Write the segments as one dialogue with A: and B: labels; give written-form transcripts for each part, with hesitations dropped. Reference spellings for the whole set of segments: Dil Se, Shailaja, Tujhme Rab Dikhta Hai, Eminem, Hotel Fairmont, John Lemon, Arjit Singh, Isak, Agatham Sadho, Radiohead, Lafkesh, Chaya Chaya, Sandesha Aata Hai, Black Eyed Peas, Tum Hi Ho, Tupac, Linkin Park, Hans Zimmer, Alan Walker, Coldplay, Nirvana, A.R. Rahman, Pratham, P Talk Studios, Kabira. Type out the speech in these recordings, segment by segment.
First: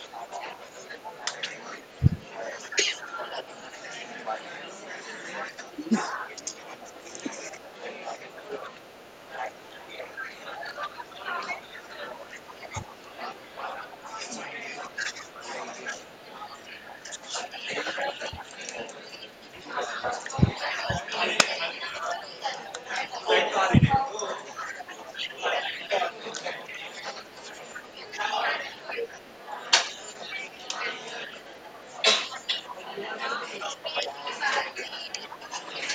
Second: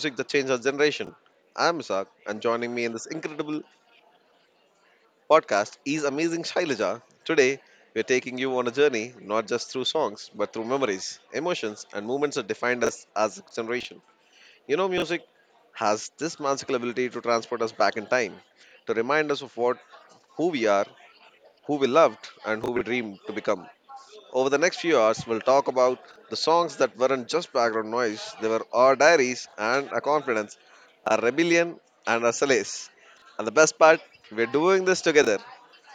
A: Music That Changed Our Generation. I'm Isak, and joining me in this incredible podcast is amazing Shailaja. Today, we're taking you on a journey not just through songs, but through memories, emotions, and moments that defined us as a generation. You know, music has this magical ability to transport us back in time, to remind us of what, who we are, who we loved, and who we dreamed to become. Over the next few hours, we'll talk about the songs that weren't just background noise, they were our diaries and our confidence, our rebellion and our solace. And the best part, we're doing this together,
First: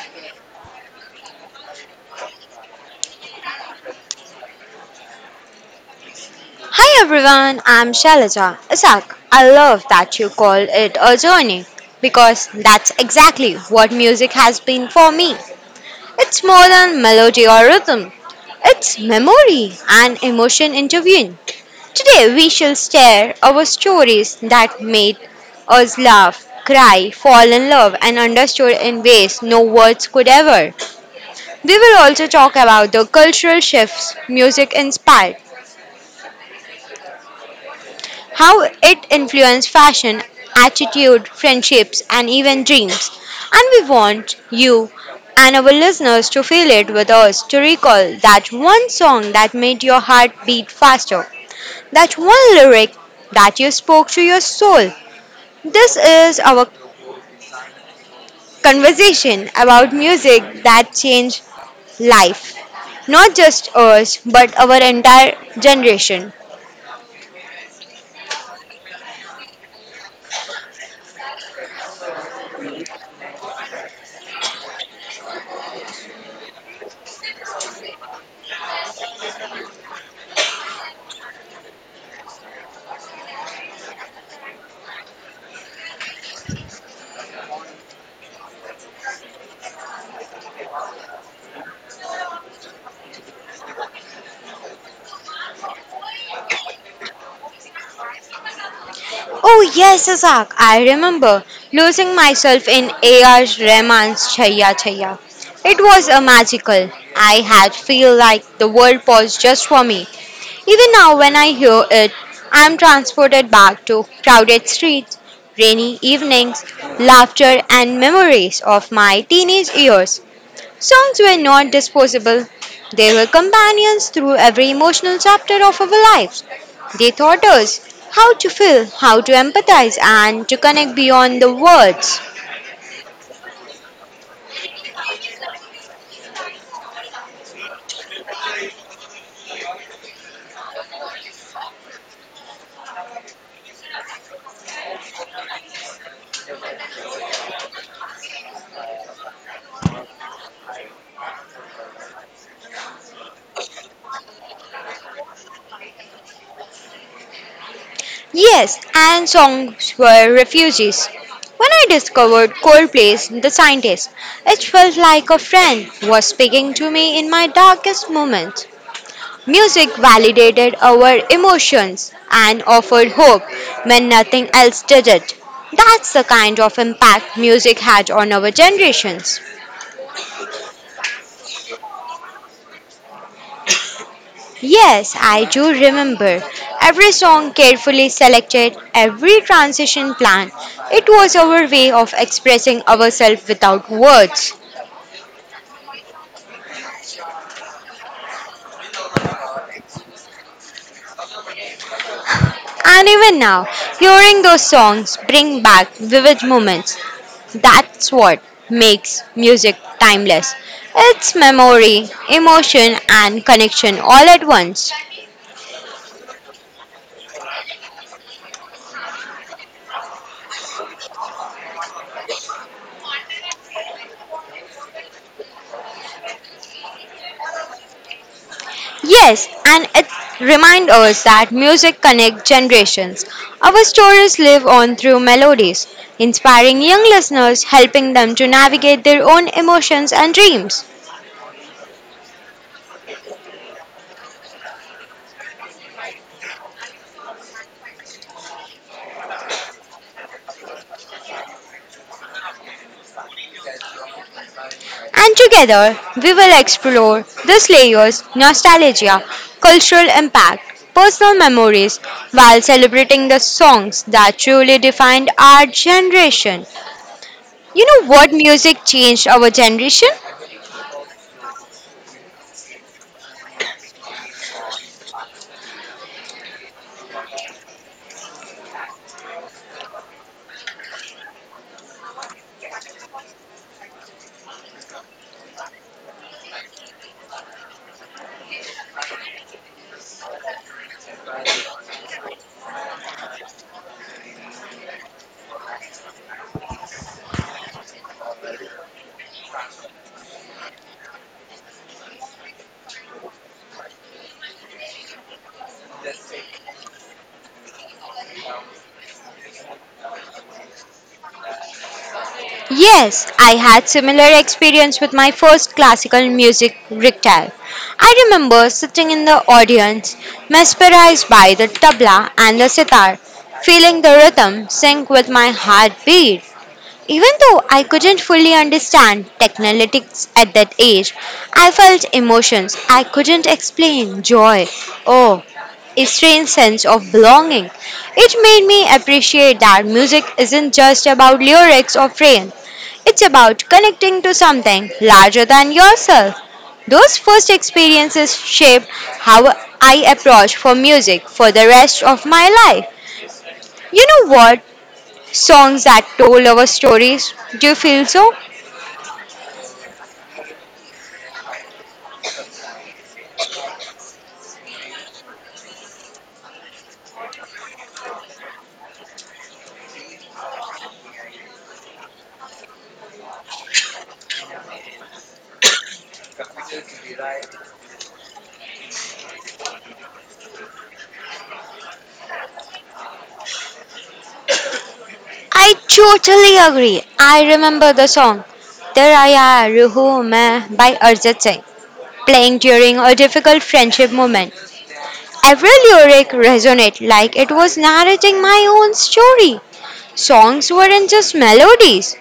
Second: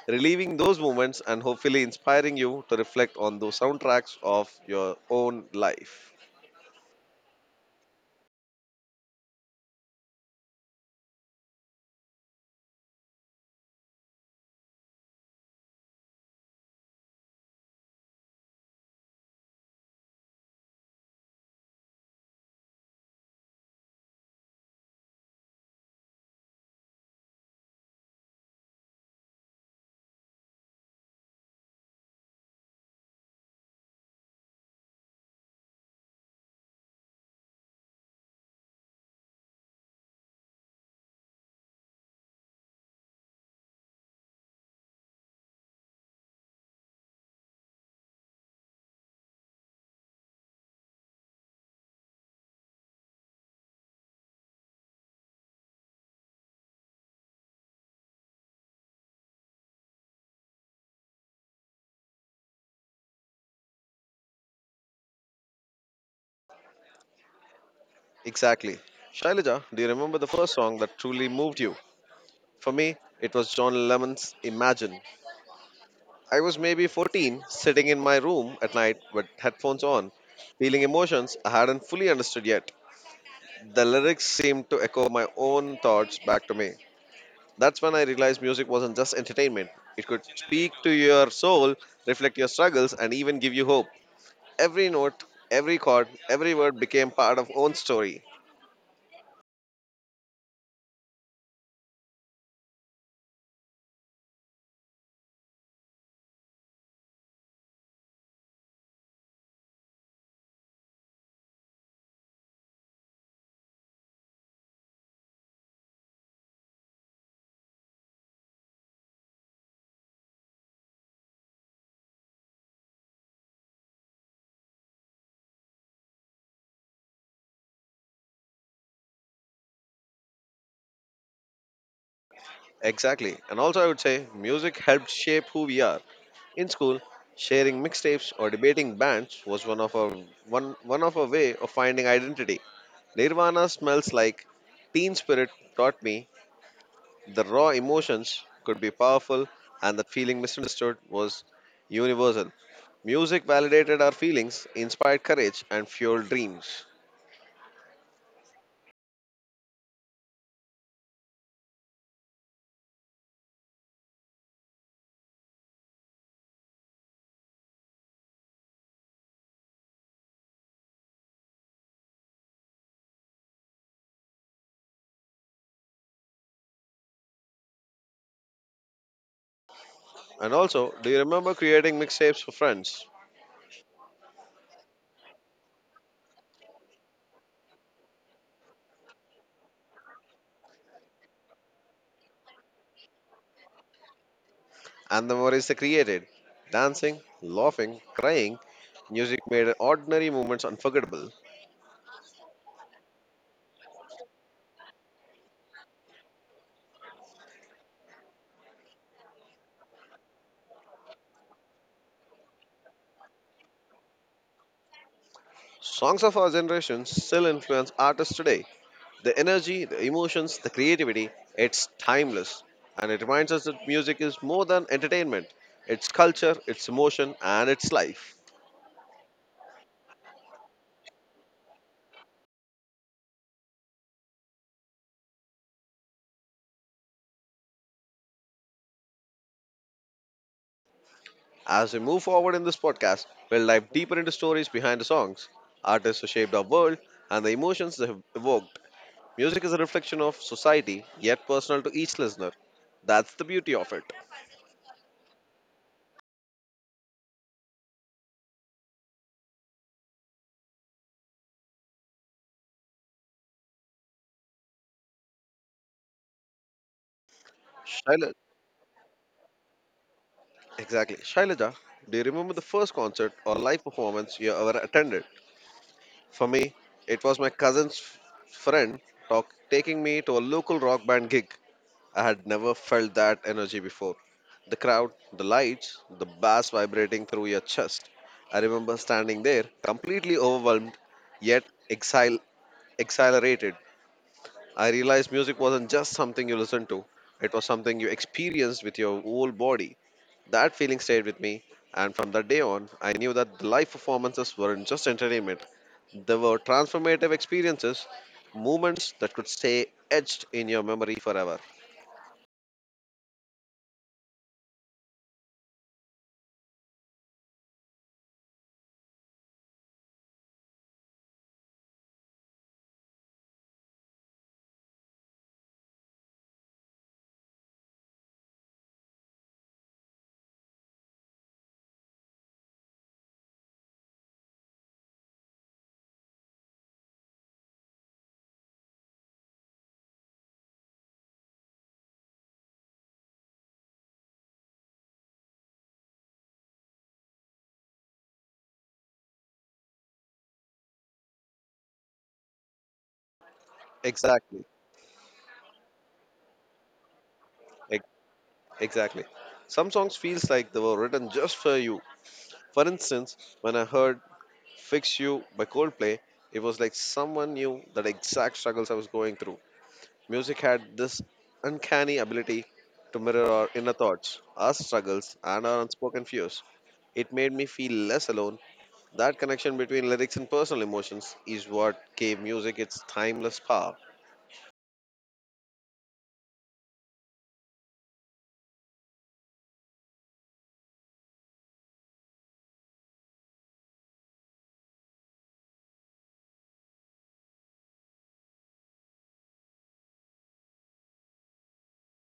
A: relieving those moments and hopefully inspiring you to reflect on those soundtracks of your own life.
B: Hi everyone, I'm Shalaja. Isak, I love that you call it a journey because that's exactly what music has been for me. It's more than melody or rhythm, it's memory and emotion intervened. Today we shall share our stories that made us laugh, cry, fall in love, and understood in ways no words could ever. We will also talk about the cultural shifts music inspired, how it influenced fashion, attitude, friendships, and even dreams. And we want you and our listeners to feel it with us, to recall that one song that made your heart beat faster, that one lyric that you spoke to your soul. This is our conversation about music that changed life, not just us, but our entire generation.
A: Exactly. Shailaja, do you remember the first song that truly moved you? For me, it was John Lemon's Imagine. I was maybe 14, sitting in my room at night with headphones on, feeling emotions I hadn't fully understood yet. The lyrics seemed to echo my own thoughts back to me. That's when I realized music wasn't just entertainment. It could speak to your soul, reflect your struggles, and even give you hope. Every note, every chord, every word became part of own story.
B: Oh yes, Isaac, I remember losing myself in A.R. Rahman's Chaya Chaya. It was a magical. I had feel like the world paused just for me. Even now when I hear it, I'm transported back to crowded streets, rainy evenings, laughter and memories of my teenage years. Songs were not disposable. They were companions through every emotional chapter of our lives. They taught us how to feel, how to empathize, and to connect beyond the words.
A: Exactly. And also I would say music helped shape who we are. In school, sharing mixtapes or debating bands was one of our way of finding identity. Nirvana smells like teen spirit taught me the raw emotions could be powerful and that feeling misunderstood was universal. Music validated our feelings, inspired courage, and fueled dreams.
B: Yes, and songs were refuges. When I discovered Coldplay's The Scientist, it felt like a friend was speaking to me in my darkest moments. Music validated our emotions and offered hope when nothing else did it. That's the kind of impact music had on our generations.
A: And also, do you remember creating mixtapes for friends
B: Yes, I do remember. Every song carefully selected, every transition planned. It was our way of expressing ourselves without words.
A: and the memories they created? Dancing, laughing, crying, music made ordinary moments unforgettable.
B: And even now, hearing those songs bring back vivid moments. That's what makes music timeless. It's memory, emotion, and connection all at once.
A: Songs of our generation still influence artists today. The energy, the emotions, the creativity, it's timeless. And it reminds us that music is more than entertainment. It's culture, it's emotion, and it's life.
B: Yes, and it reminds us that music connects generations. Our stories live on through melodies, inspiring young listeners, helping them to navigate their own emotions and dreams.
A: As we move forward in this podcast, we'll dive deeper into stories behind the songs, artists who shaped our world, and the emotions they have evoked. Music is a reflection of society, yet personal to each listener. That's the beauty of it.
B: And together we will explore these layers, nostalgia, cultural impact, personal memories, while celebrating the songs that truly defined our generation. You know what
A: Shaila,
B: music changed our generation?
A: exactly. Shailaja, do you remember the first concert or live performance you ever attended? For me, it was my cousin's friend taking me to a local rock band gig. I had never felt that energy before. The crowd, the lights, the bass vibrating through your chest. I remember standing there, completely overwhelmed, yet exil- exhilarated. I realized music wasn't just something you listened to, it was something you experienced with your whole body. That feeling stayed with me, and from that day on, I knew that the live performances weren't just entertainment, they were transformative experiences, moments that could stay etched in your memory forever.
B: Yes, I had similar experience with my first classical music recital. I remember sitting in the audience, mesmerized by the tabla and the sitar, feeling the rhythm sync with my heartbeat. Even though I couldn't fully understand technalytics at that age, I felt emotions I couldn't explain, joy, awe, a strange sense of belonging. It made me appreciate that music isn't just about lyrics or frame, it's about connecting to something larger than yourself. Those first experiences shaped how I approach for music for the rest of my life. You know what?
A: Exactly.
B: Songs that told our stories. Do you
A: Ex-
B: feel so?
A: Exactly. Some songs feels like they were written just for you. For instance, when I heard Fix You by Coldplay, it was like someone knew that exact struggles I was going through. Music had this uncanny ability to mirror our inner thoughts, our struggles, and our unspoken fears. It made me feel less alone. That connection between lyrics and personal emotions is what gave music its timeless power.
B: I totally agree. I remember the song "Tera yaar, Ruhu Main" by Arjit Singh playing during a difficult friendship moment. Every lyric resonated like it was narrating my own story. Songs weren't just melodies,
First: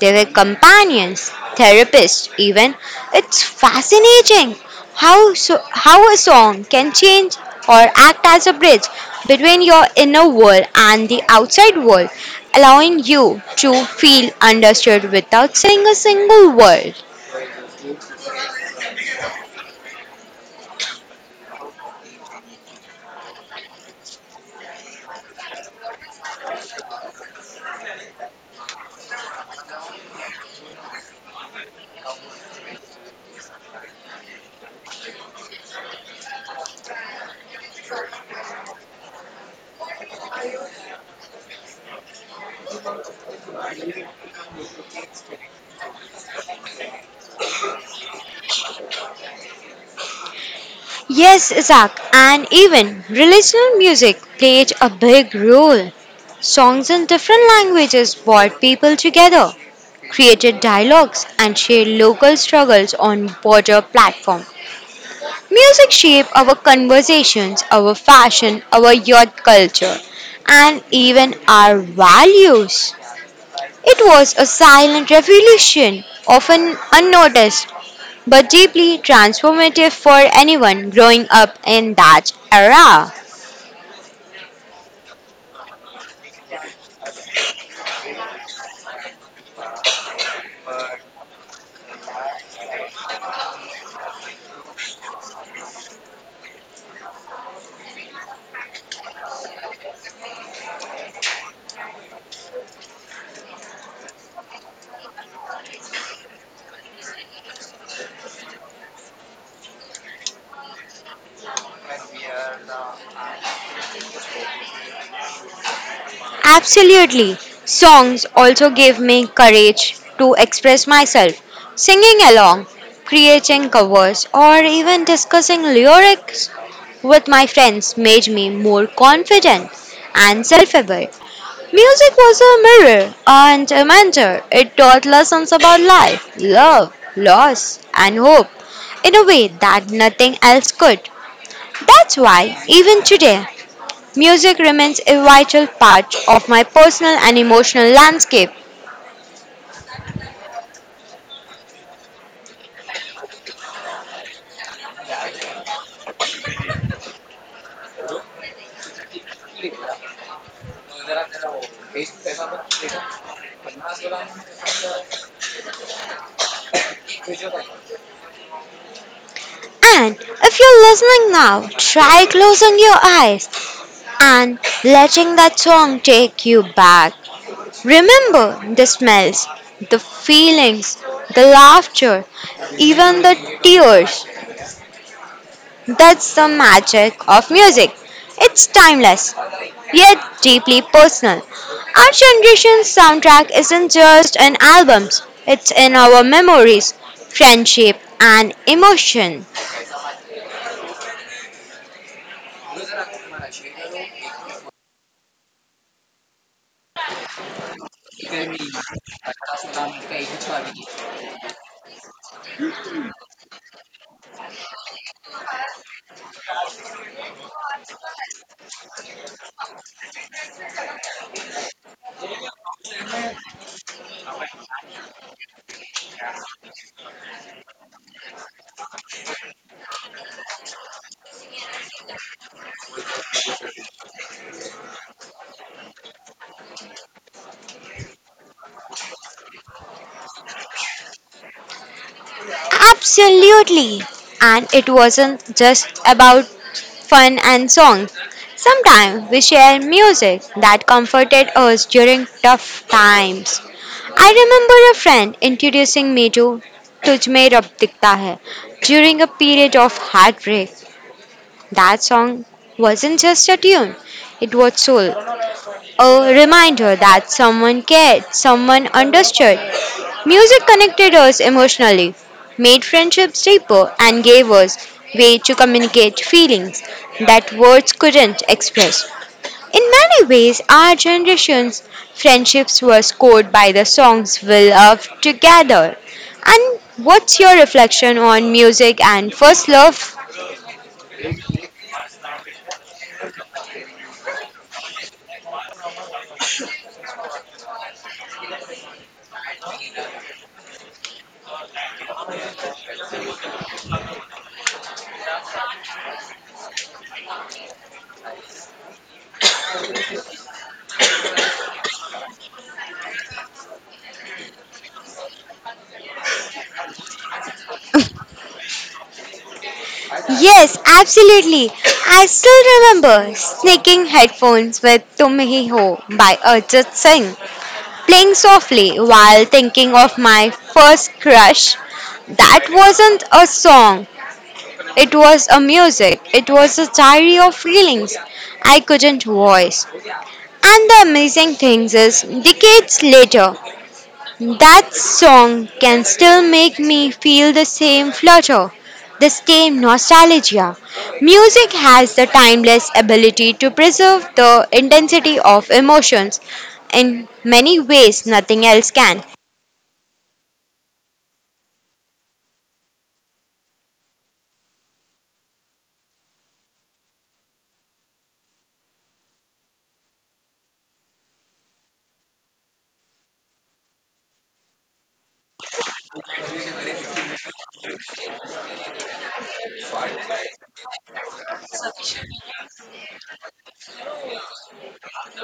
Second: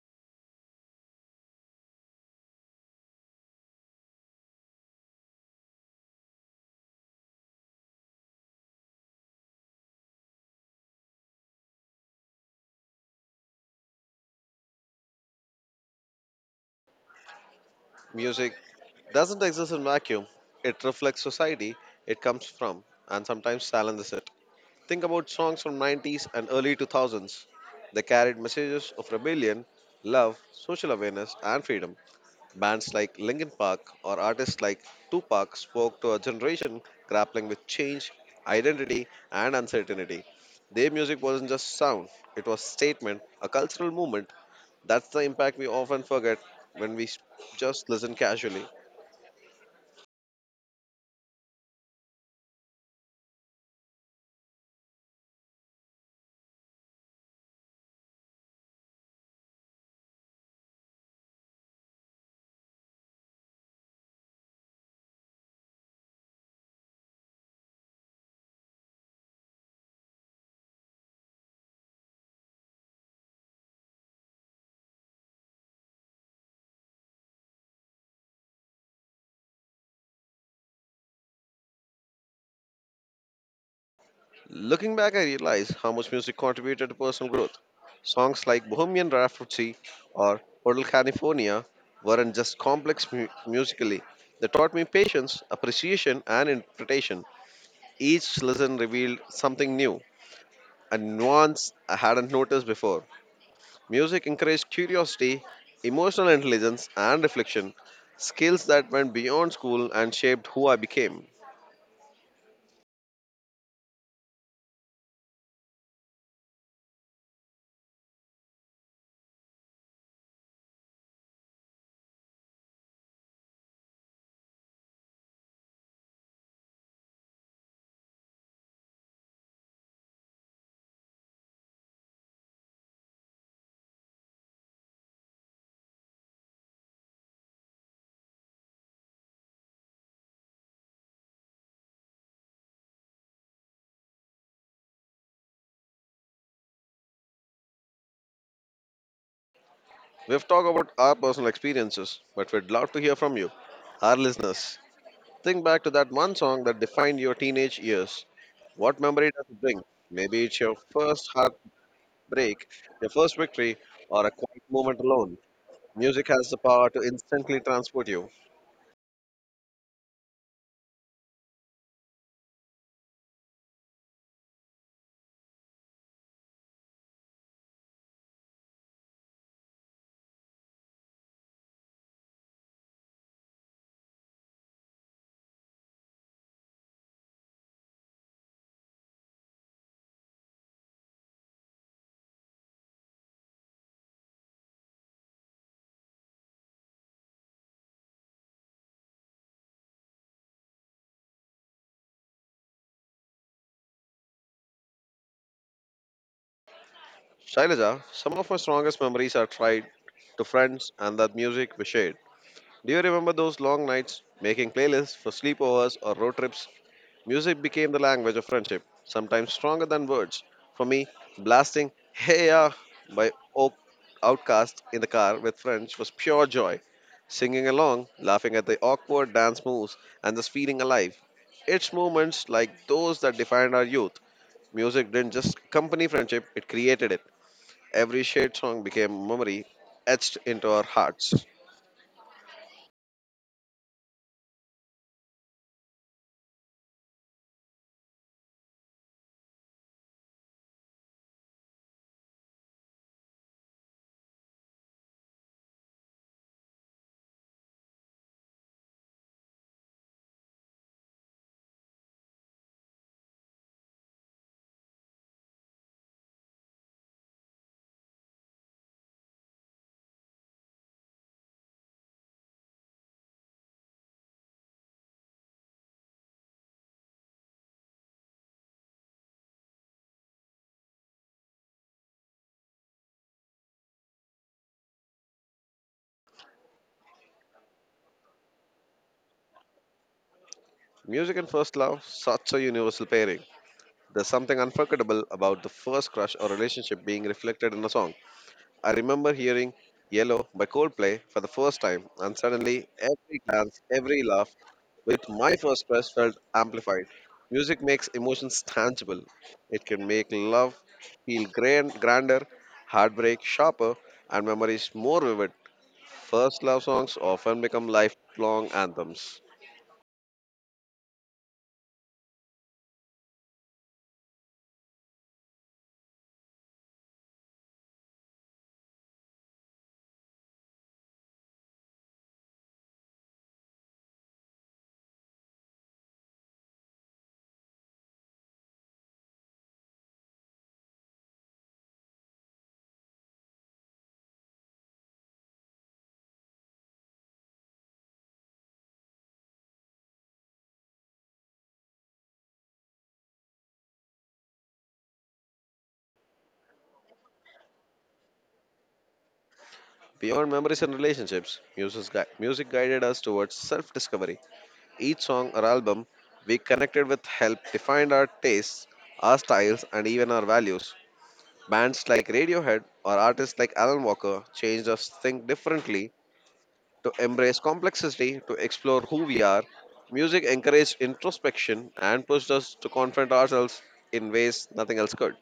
B: they were companions, therapists, even. It's fascinating how a song can change or act as a bridge between your inner world and the outside world, allowing you to feel understood without saying a single word.
A: Music doesn't exist in vacuum. It reflects society it comes from and sometimes silences it. Think about songs from '90s and early 2000s. They carried messages of rebellion, love, social awareness and freedom. Bands like Linkin Park or artists like Tupac spoke to a generation grappling with change, identity, and uncertainty. Their music wasn't just sound, it was statement, a cultural movement. That's the impact we often forget when just listen casually.
B: Yes, Isaac, and even religious music played a big role. Songs in different languages brought people together, created dialogues, and shared local struggles on border platform. Music shaped our conversations, our fashion, our youth culture, and even our values. It was a silent revolution, often unnoticed, but deeply transformative for anyone growing up in that era.
A: Looking back, I realize how much music contributed to personal growth. Songs like Bohemian Rhapsody or Hotel California weren't just complex musically. They taught me patience, appreciation, and interpretation. Each lesson revealed something new, a nuance I hadn't noticed before. Music encouraged curiosity, emotional intelligence, and reflection, skills that went beyond school and shaped who I became.
B: Absolutely. Songs also gave me courage to express myself. Singing along, creating covers, or even discussing lyrics with my friends made me more confident and self aware. Music was a mirror and a mentor. It taught lessons about life, love, loss, and hope in a way that nothing else could. That's why, even today, music remains a vital part of my personal and emotional landscape.
A: We've talked about our personal experiences, but we'd love to hear from you, our listeners. Think back to that one song that defined your teenage years. What memory does it bring? Maybe it's your first heartbreak, your first victory, or a quiet moment alone. Music has the power to instantly transport you.
B: And if you're listening now, try closing your eyes and letting that song take you back. Remember the smells, the feelings, the laughter, even the tears. That's the magic of music. It's timeless, yet deeply personal. Our generation's soundtrack isn't just in albums, it's in our memories, friendship, and emotion.
A: Shailaja, some of my strongest memories are tied to friends and that music we shared. Do you remember those long nights making playlists for sleepovers or road trips? Music became the language of friendship, sometimes stronger than words. For me, blasting Hey Ya by Outcast in the car with friends was pure joy. Singing along, laughing at the awkward dance moves, and just feeling alive. It's moments like those that defined our youth. Music didn't just accompany friendship, it created it. Every shared song became a memory etched into our hearts.
B: Absolutely. And it wasn't just about fun and songs. Sometimes we shared music that comforted us during tough times. I remember a friend introducing me to Tujhme Rab Dikhta Hai during a period of heartbreak. That song wasn't just a tune, it was soul, a reminder that someone cared, someone understood. Music connected us emotionally, made friendships deeper, and gave us way to communicate feelings that words couldn't express. In many ways, our generation's friendships were scored by the songs we loved together. And what's your reflection on music and first love?
A: Music and first love, such a universal pairing. There's something unforgettable about the first crush or relationship being reflected in a song. I remember hearing Yellow by Coldplay for the first time, and suddenly every glance, every laugh with my first crush felt amplified. Music makes emotions tangible. It can make love feel grand, grander, heartbreak sharper, and memories more vivid. First love songs often become lifelong anthems.
B: Yes, absolutely. I still remember sneaking headphones with Tum Hi Ho by Arjit Singh, playing softly while thinking of my first crush. That wasn't a song, it was a music, it was a diary of feelings I couldn't voice. And the amazing thing is, decades later, that song can still make me feel the same flutter, the same nostalgia. Music has the timeless ability to preserve the intensity of emotions in many ways nothing else can.
A: Beyond memories and relationships, music guided us towards self discovery. Each song or album we connected with helped define our tastes, our styles, and even our values. Bands like Radiohead or artists like Alan Walker changed us to think differently, to embrace complexity, to explore who we are. Music encouraged introspection and pushed us to confront ourselves in ways nothing else could.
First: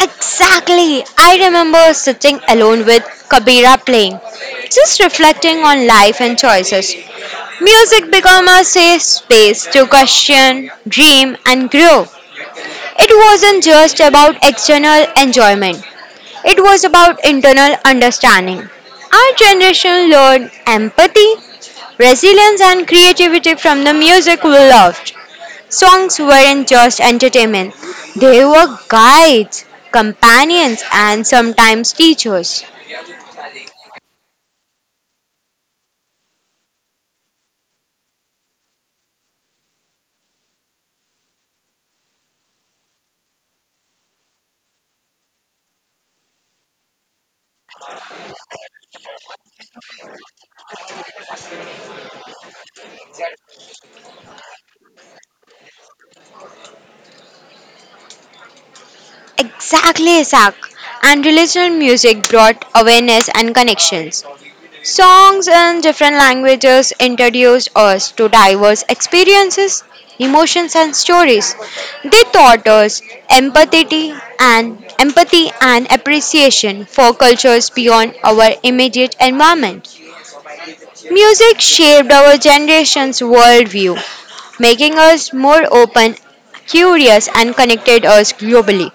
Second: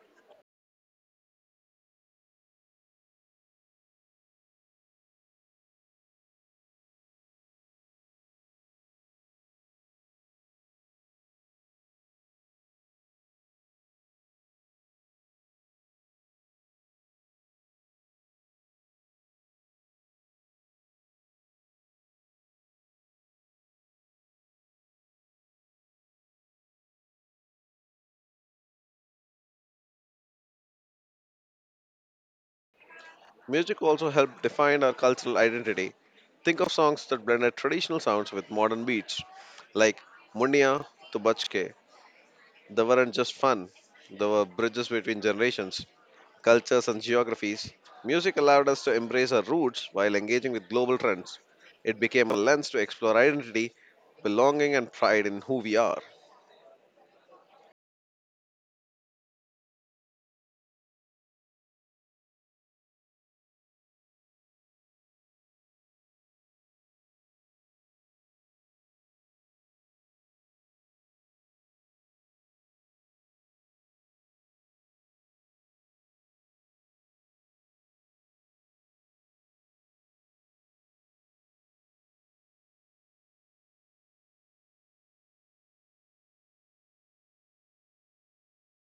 B: Exactly. I remember sitting alone with Kabira playing, just reflecting on life and choices. Music became a safe space to question, dream, and grow. It wasn't just about external enjoyment, it was about internal understanding. Our generation learned empathy, resilience, and creativity from the music we loved. Songs weren't just entertainment, they were guides, companions, and sometimes teachers.
A: Music also helped define our cultural identity. Think of songs that blended traditional sounds with modern beats, like Munniya to Bachke. They weren't just fun, they were bridges between generations, cultures, and geographies. Music allowed us to embrace our roots while engaging with global trends. It became a lens to explore identity, belonging, and pride in who we are.
B: Exactly, Isaac. And relational music brought awareness and connections. Songs in different languages introduced us to diverse experiences, emotions, and stories. They taught us empathy and appreciation for cultures beyond our immediate environment. Music shaped our generation's worldview, making us more open, curious, and connected us globally.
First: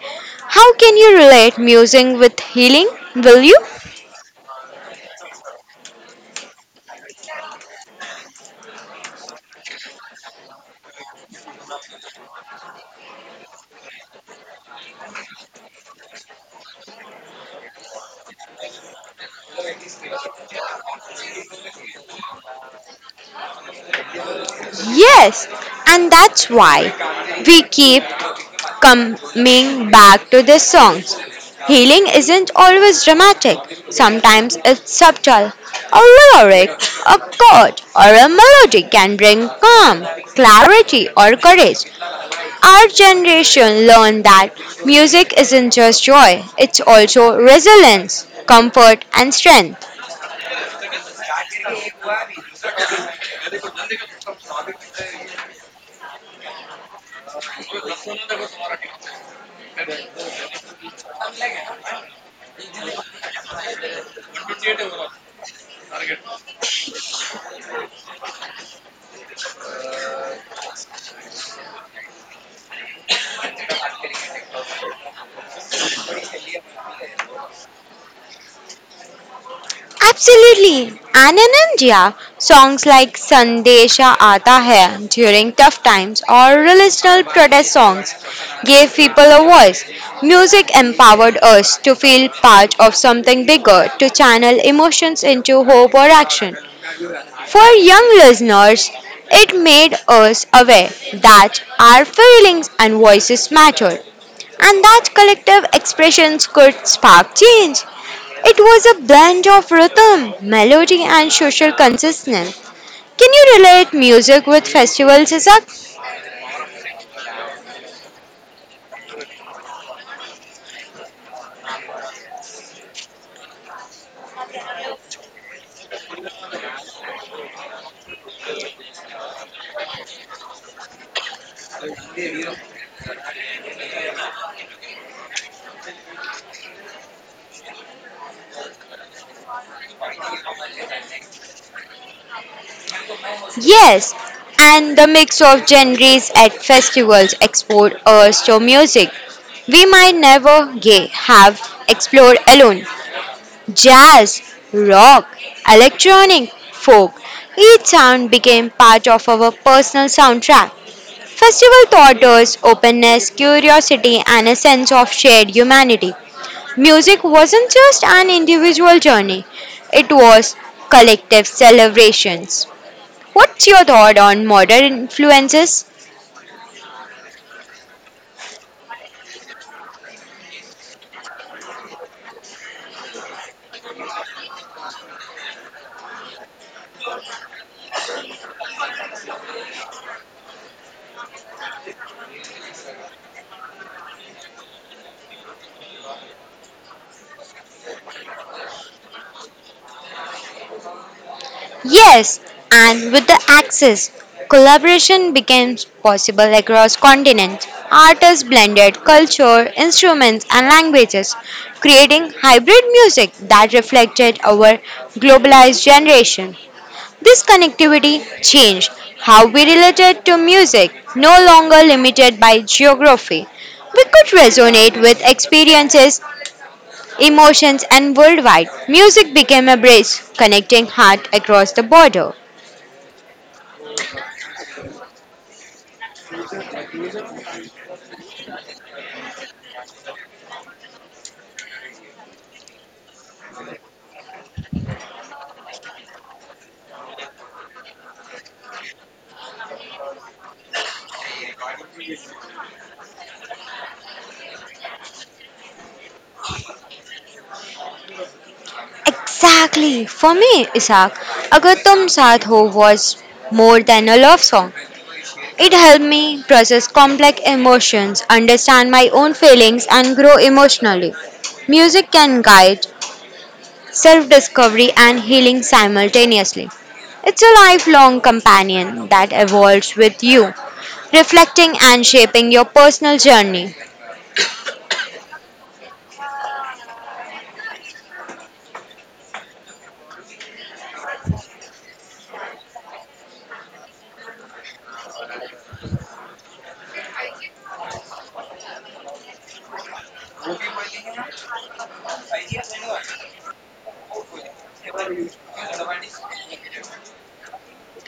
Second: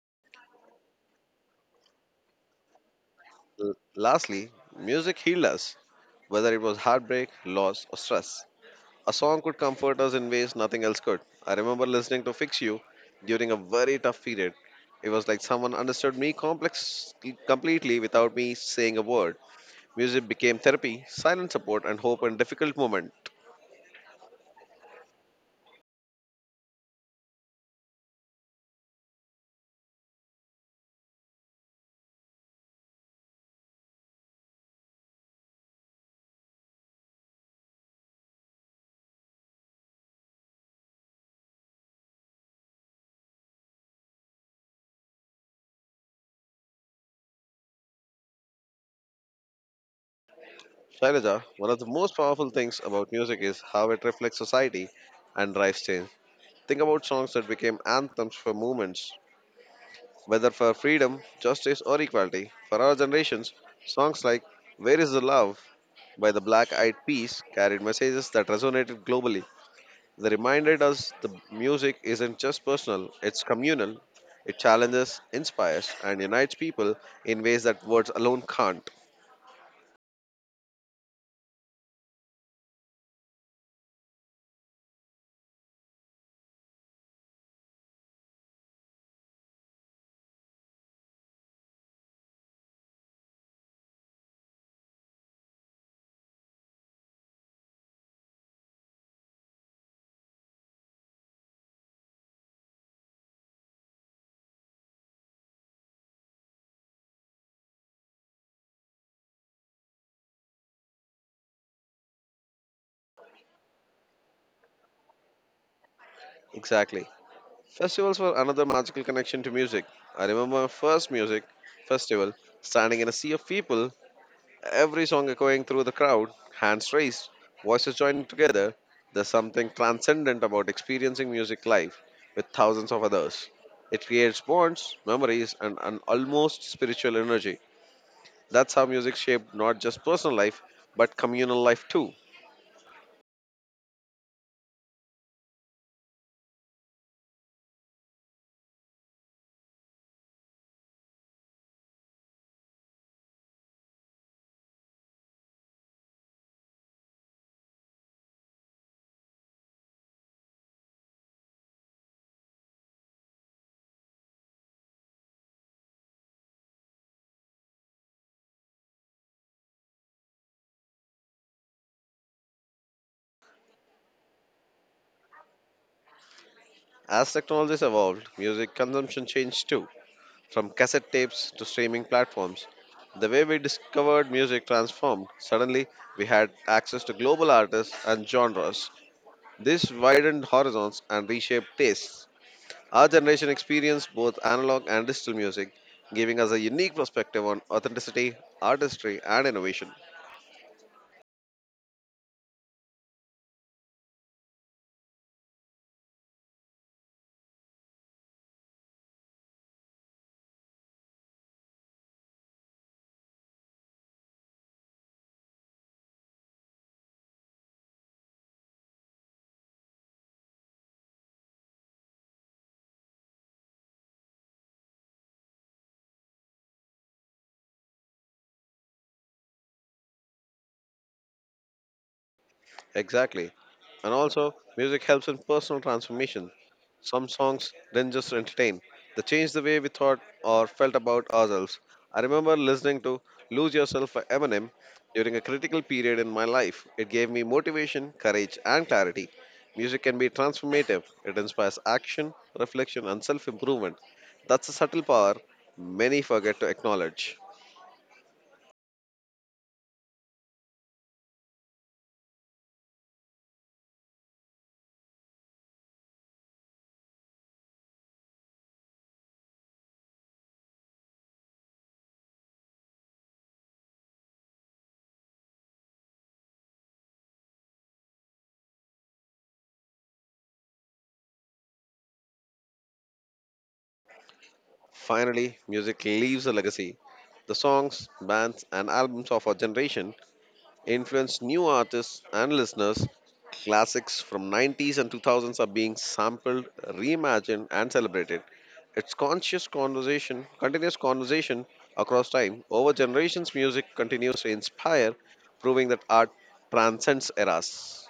B: How can you relate music with healing? Will you?
A: Lastly, music healed us, whether it was heartbreak, loss, or stress. A song could comfort us in ways nothing else could. I remember listening to Fix You during a very tough period. It was like someone understood me complex completely without me saying a word. Music became therapy, silent support, and hope in difficult moments.
B: Yes, and that's why we keep coming back to these songs. Healing isn't always dramatic, sometimes it's subtle. A lyric, a chord, or a melody can bring calm, clarity, or courage. Our generation learned that music isn't just joy, it's also resilience, comfort, and strength.
A: Shailaja, one of the most powerful things about music is how it reflects society and drives change. Think about songs that became anthems for movements, whether for freedom, justice, or equality. For our generations, songs like Where is the Love by the Black Eyed Peas carried messages that resonated globally. They reminded us the music isn't just personal, it's communal. It challenges, inspires, and unites people in ways that words alone can't.
B: Absolutely. And in India, songs like Sandesha Aata Hai during tough times or relational protest songs gave people a voice. Music empowered us to feel part of something bigger, to channel emotions into hope or action. For young listeners, it made us aware that our feelings and voices mattered and that collective expressions could spark change. It was a blend of rhythm, melody, and social consciousness. Can you relate music with festivals, Isak?
A: Exactly. Festivals were another magical connection to music. I remember my first music festival standing in a sea of people every song echoing through the crowd, hands raised, voices joining together. There's something transcendent about experiencing music live with thousands of others. It creates bonds, memories, and an almost spiritual energy. That's how music shaped not just personal life, but communal life too.
B: Yes, and the mix of genres at festivals export us to music we might never have explored alone. Jazz, rock, electronic, folk, each sound became part of our personal soundtrack. Festival taught us openness, curiosity, and a sense of shared humanity. Music wasn't just an individual journey, it was collective celebrations. What's your thought on modern influences?
A: As technologies evolved, music consumption changed too, from cassette tapes to streaming platforms. The way we discovered music transformed. Suddenly, we had access to global artists and genres. This widened horizons and reshaped tastes. Our generation experienced both analog and digital music, giving us a unique perspective on authenticity, artistry, and innovation.
B: Yes, and with the access, collaboration became possible across continents. Artists blended culture, instruments, and languages, creating hybrid music that reflected our globalized generation. This connectivity changed how we related to music, no longer limited by geography. We could resonate with experiences, emotions, and worldwide. Music became a bridge connecting heart across the border.
A: Exactly. And also, music helps in personal transformation. Some songs didn't just entertain, they changed the way we thought or felt about ourselves. I remember listening to Lose Yourself by Eminem during a critical period in my life. It gave me motivation, courage, and clarity. Music can be transformative, it inspires action, reflection, and self improvement. That's a subtle power many forget to acknowledge.
B: Exactly. For me, Isaac, Agatham Sadho was more than a love song. It helped me process complex emotions, understand my own feelings, and grow emotionally. Music can guide self discovery and healing simultaneously. It's a lifelong companion that evolves with you, reflecting and shaping your personal journey.
A: Finally, music leaves a legacy. The songs, bands, and albums of our generation influence new artists and listeners. Classics from '90s and 2000s are being sampled, reimagined, and celebrated. It's conscious conversation, continuous conversation across time. Over generations, music continues to inspire, proving that art transcends eras.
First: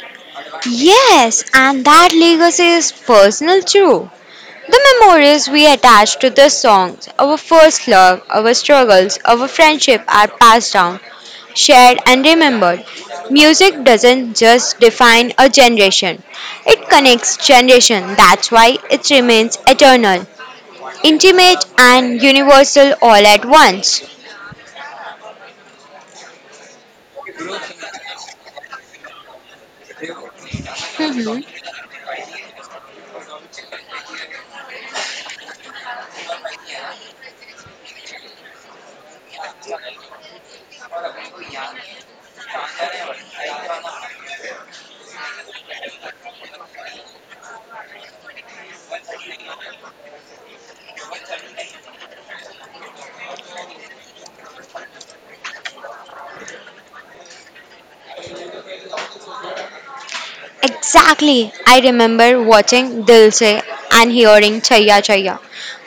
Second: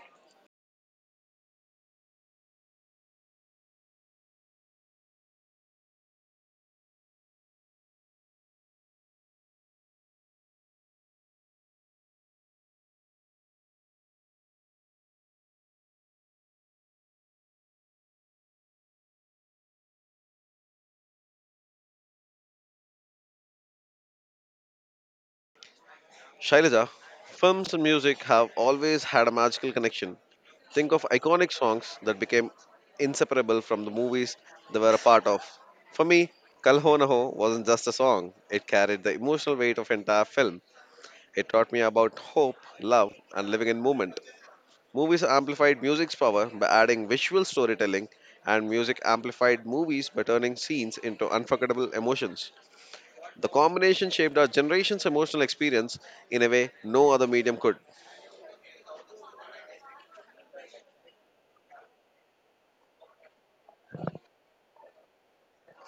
B: Yes, and that legacy is personal too. The memories we attach to the songs, our first love, our struggles, our friendship are passed down, shared, and remembered. Music doesn't just define a generation, it connects generation. That's why it remains eternal, intimate, and universal all at once.
A: Shailaja, films and music have always had a magical connection. Think of
B: Mhm.
A: iconic songs that became inseparable from the movies they were a part of. For me, Kal Ho Na Ho wasn't just a song, it carried the emotional weight of entire film. It taught me about hope, love, and living in moment. Movies amplified music's power by adding visual storytelling, and music amplified movies by turning scenes into unforgettable emotions. The combination shaped our generation's emotional experience in a way no other medium could.
B: Exactly. I remember watching Dil Se and hearing Chaya Chaya.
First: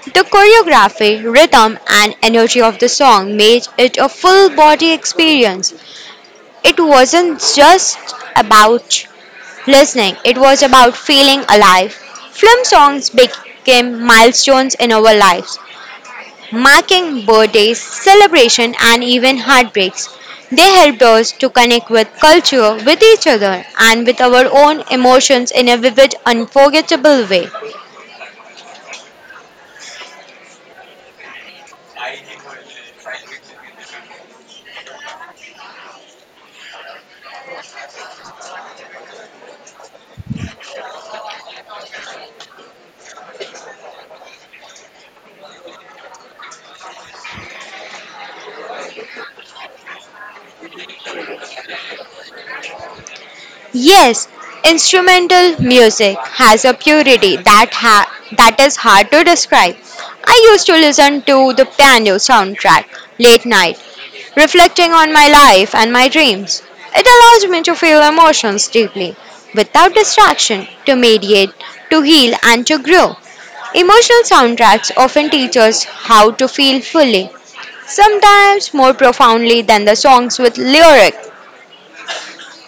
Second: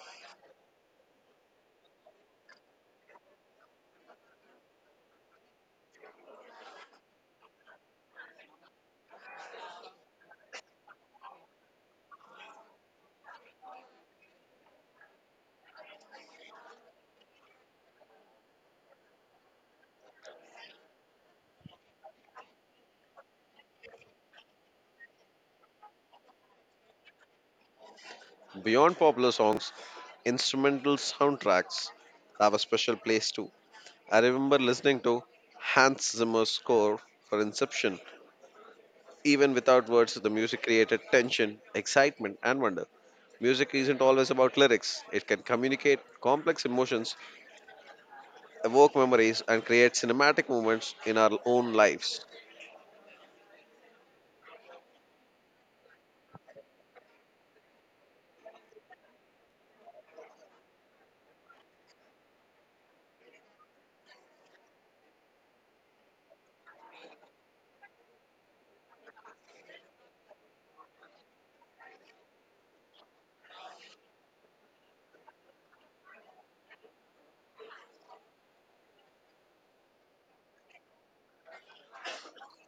B: The choreography, rhythm, and energy of the song made it a full body experience. It wasn't just about listening, it was about feeling alive. Film songs became milestones in our lives, marking birthdays, celebration, and even heartbreaks. They helped us to connect with culture, with each other, and with our own emotions in a vivid, unforgettable way.
A: Beyond popular songs, instrumental soundtracks have a special place too. I remember listening to Hans Zimmer's score for Inception. Even without words, the music created tension, excitement, and wonder. Music isn't always about lyrics. It can communicate complex emotions, evoke memories, and create cinematic moments in our own lives.
B: Yes, instrumental music has a purity that that is hard to describe. I used to listen to the piano soundtrack late night, reflecting on my life and my dreams. It allows me to feel emotions deeply, without distraction, to mediate, to heal, and to grow. Emotional soundtracks often teach us how to feel fully, sometimes more profoundly than the songs with lyric.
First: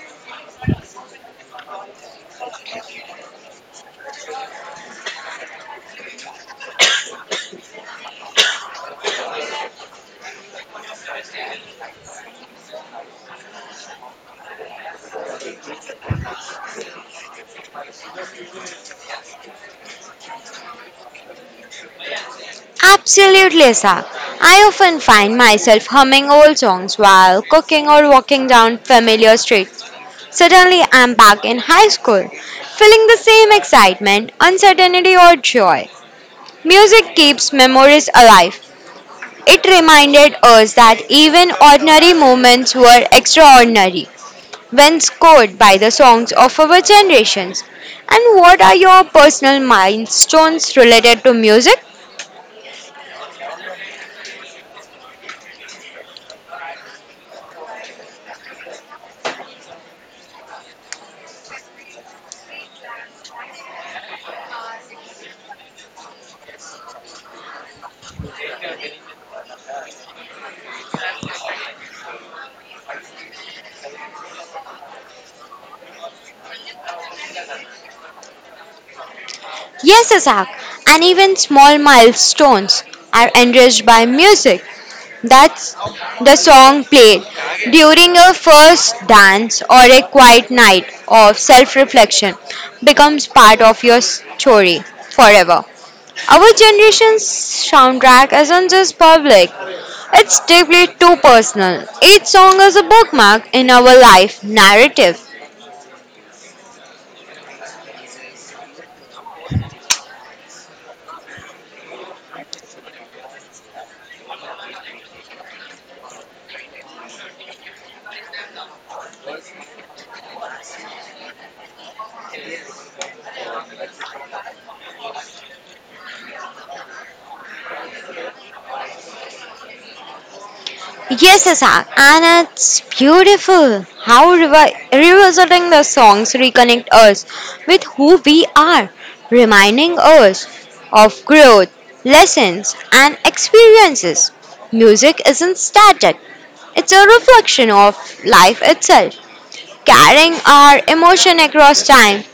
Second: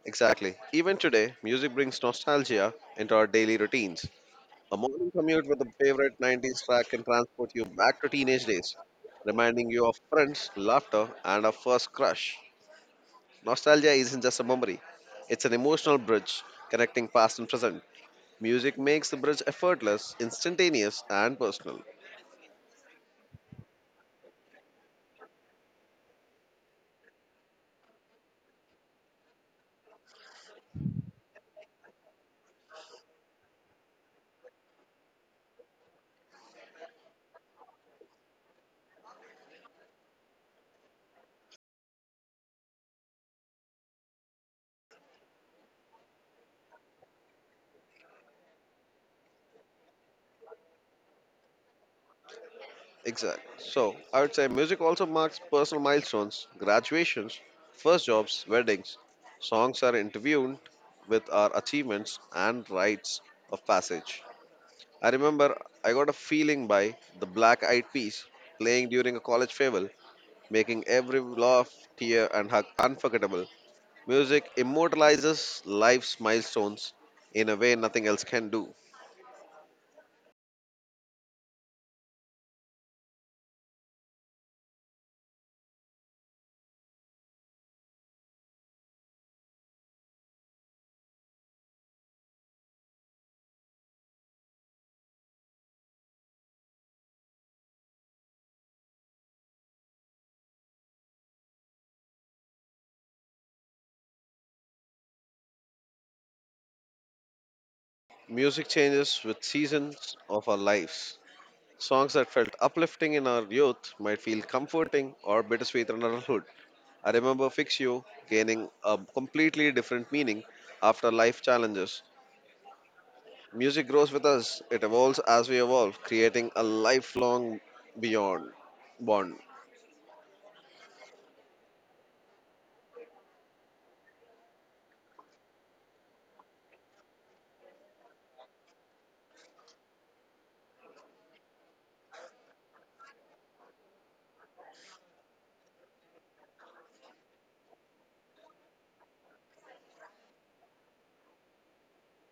A: Exactly. Even today, music brings nostalgia into our daily routines. A morning commute with a favorite '90s track can transport you back to teenage days, reminding you of friends, laughter, and a first crush. Nostalgia isn't just a memory, it's an emotional bridge connecting past and present. Music makes the bridge effortless, instantaneous, and personal.
B: Absolutely, Asak. I often find myself humming old songs while cooking or walking down familiar streets. Suddenly, I'm back in high school, feeling the same excitement, uncertainty, or joy. Music keeps memories alive. It reminded us that even ordinary moments were extraordinary when scored by the songs of our generations. And what are your personal milestones related to music?
A: Exact. So, I would say music also marks personal milestones, graduations, first jobs, weddings. Songs are intertwined with our achievements and rites of passage. I remember I Got a Feeling by the Black Eyed Peas playing during a college farewell, making every laugh, tear, and hug unforgettable. Music immortalizes life's milestones in a way nothing else can do.
B: Yes, Isaac, and even small milestones are enriched by music. That's the song played during a first dance or a quiet night of self reflection becomes part of your story forever. Our generation's soundtrack isn't just public, it's deeply too personal. Each song is a bookmark in our life narrative.
A: Music changes with seasons of our lives. Songs that felt uplifting in our youth might feel comforting or bittersweet in adulthood. I remember Fix You gaining a completely different meaning after life challenges. Music grows with us, it evolves as we evolve, creating a lifelong beyond bond.
B: Yes, Asak, and it's beautiful how revisiting the songs reconnect us with who we are, reminding us of growth, lessons, and experiences. Music isn't static, it's a reflection of life itself, carrying our emotion across time.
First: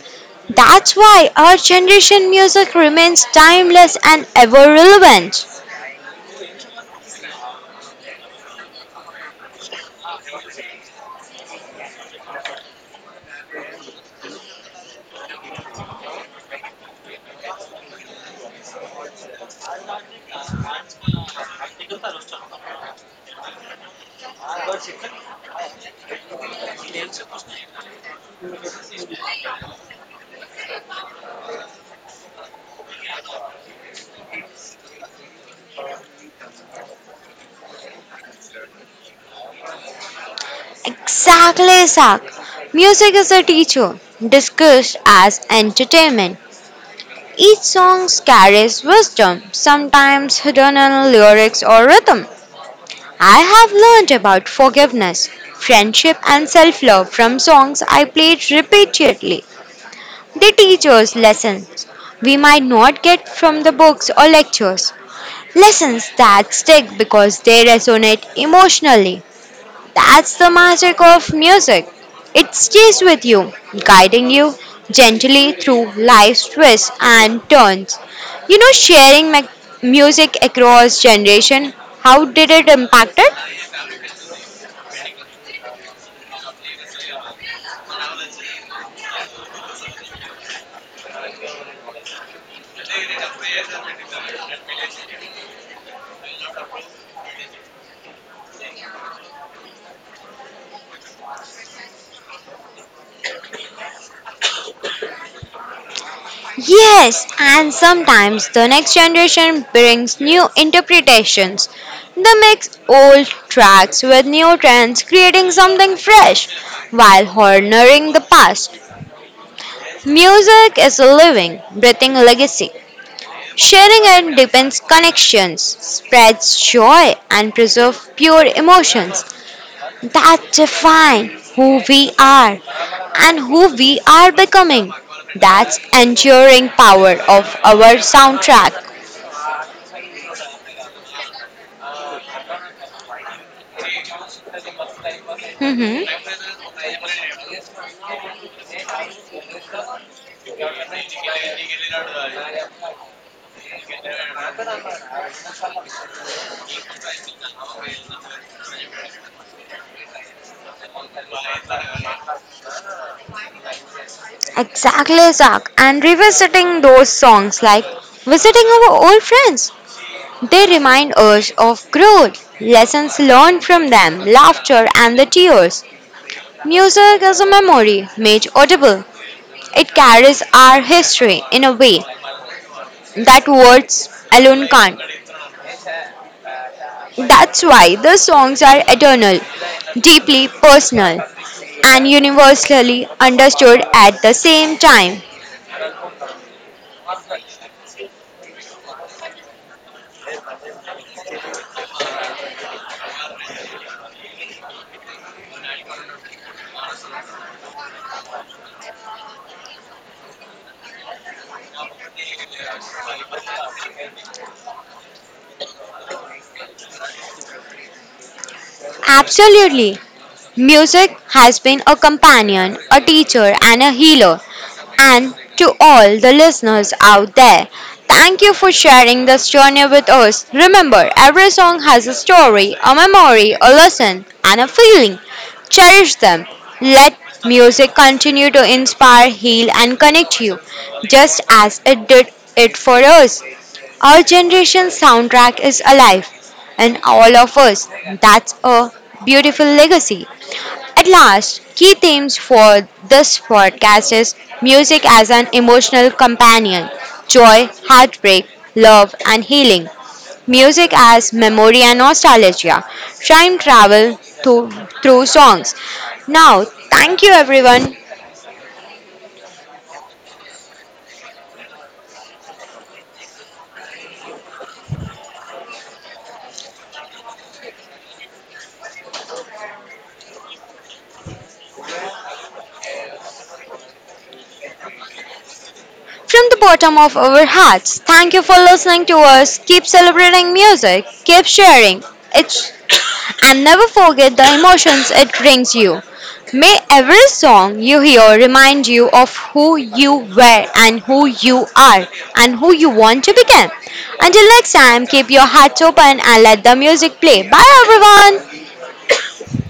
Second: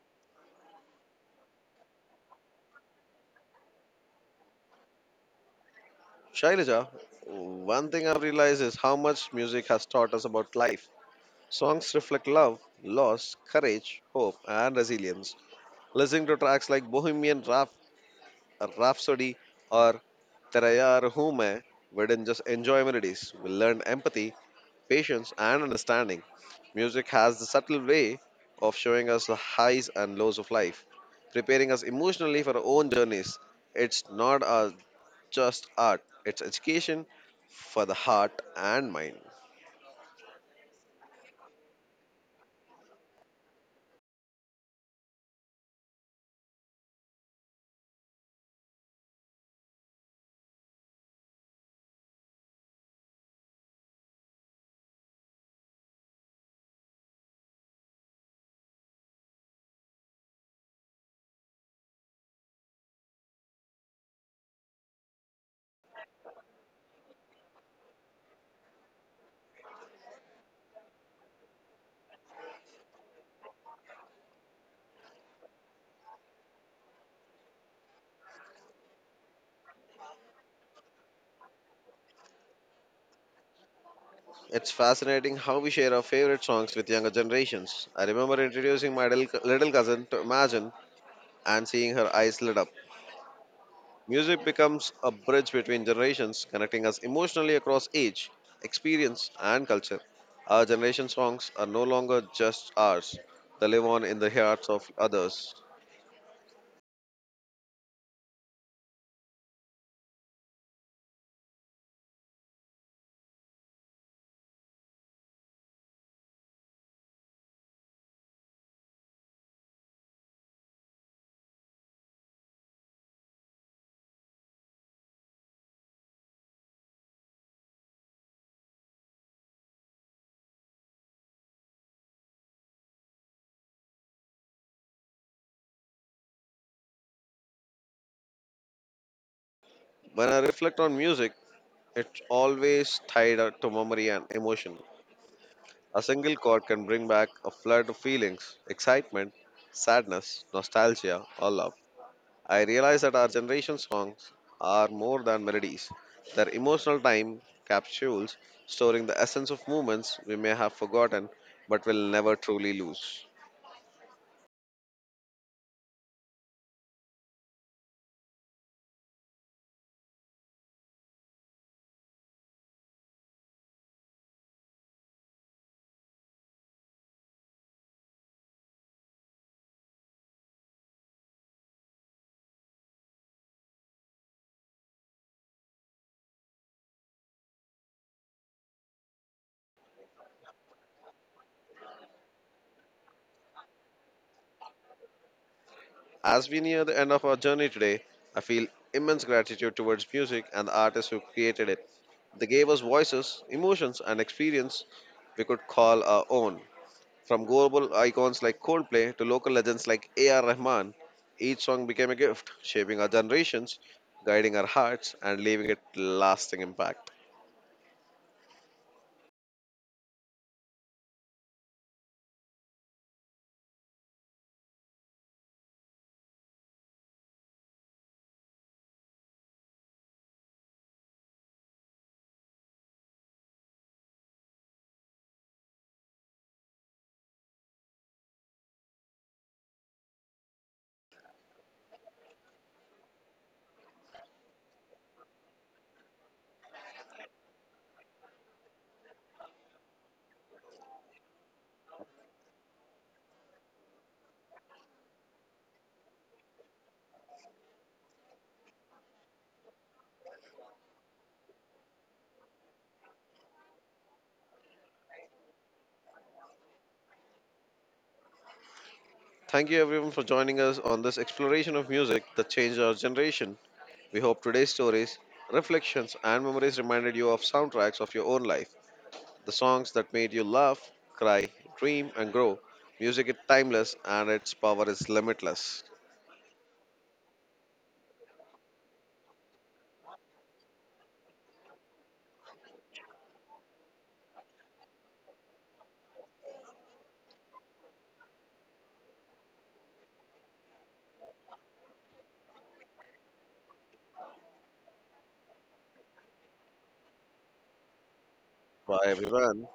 B: That's why our generation music remains timeless and ever relevant.
A: Shailaja, one thing I've realized is how much music has taught us about life. Songs reflect love, loss, courage, hope, and resilience. Listening to tracks like Rhapsody or Tera Yaar Hoon Main, we didn't just enjoy melodies, we learned empathy patience, and understanding. Music has the subtle way of showing us the highs and lows of life, preparing us emotionally for our own journeys. It's not just art, it's education for the heart and mind.
B: Exactly, Sak. Music is a teacher, discussed as entertainment. Each song carries wisdom, sometimes hidden in lyrics or rhythm. I have learned about forgiveness, friendship, and self love from songs I played repeatedly. They teach us lessons we might not get from the books or lectures. Lessons that stick because they resonate emotionally. That's the magic of music. It stays with you, guiding you gently through life's twists and turns. You know, sharing music across generation, how did it impact it?
A: It's fascinating how we share our favorite songs with younger generations. I remember introducing my little cousin to Imagine and seeing her eyes lit up. Music becomes a bridge between generations, connecting us emotionally across age, experience, and culture. Our generation songs are no longer just ours, they live on in the hearts of others.
B: Yes, and sometimes the next generation brings new interpretations. They mix old tracks with new trends, creating something fresh while honoring the past. Music is a living, breathing legacy. Sharing and deepens connections, spreads joy, and preserves pure emotions that define who we are and who we are becoming. That's enduring power of our soundtrack.
A: When I reflect on music, it's always tied up to memory and emotion. A
B: Mhm.
A: single chord can bring back a flood of feelings excitement, sadness, nostalgia, or love. I realize that our generation's songs are more than melodies. They're emotional time capsules storing the essence of moments we may have forgotten but will never truly lose.
B: Exactly, Zach. And revisiting those songs like visiting our old friends. They remind us of growth, lessons learned from them, laughter, and the tears. Music is a memory made audible. It carries our history in a way that words alone can't. That's why the songs are eternal, deeply personal, and universally understood at the same time.
A: As we near the end of our journey today, I feel immense gratitude towards music and the artists who created it. They gave us voices, emotions, and experience we could call our own. From global icons like Coldplay to local legends like A.R. Rahman, each song became a gift, shaping our generations, guiding our hearts, and leaving a lasting impact.
B: Absolutely. Music has been a companion, a teacher, and a healer. And to all the listeners out there, thank you for sharing this journey with us. Remember, every song has a story, a memory, a lesson, and a feeling. Cherish them. Let music continue to inspire, heal, and connect you, just as it did it for us. Our generation's soundtrack is alive, and all of us. That's a beautiful legacy. At last, key themes for this podcast is music as an emotional companion, joy, heartbreak, love, and healing. Music as memory and nostalgia, time travel through, through songs. Now, thank you everyone.
A: Thank you everyone for joining us on this exploration of music that changed our generation. We hope today's stories, reflections, and memories reminded you of soundtracks of your own life, the songs that made you laugh, cry, dream, and grow. Music is timeless and its power is limitless.
B: From the bottom of our hearts, thank you for listening to us. Keep celebrating music, keep sharing it, and never forget the emotions it brings you. May every song you hear remind you of who you were and who you are and who you want to become. Until next time, keep your hearts open and let the music play. Bye everyone!
A: Bye everyone.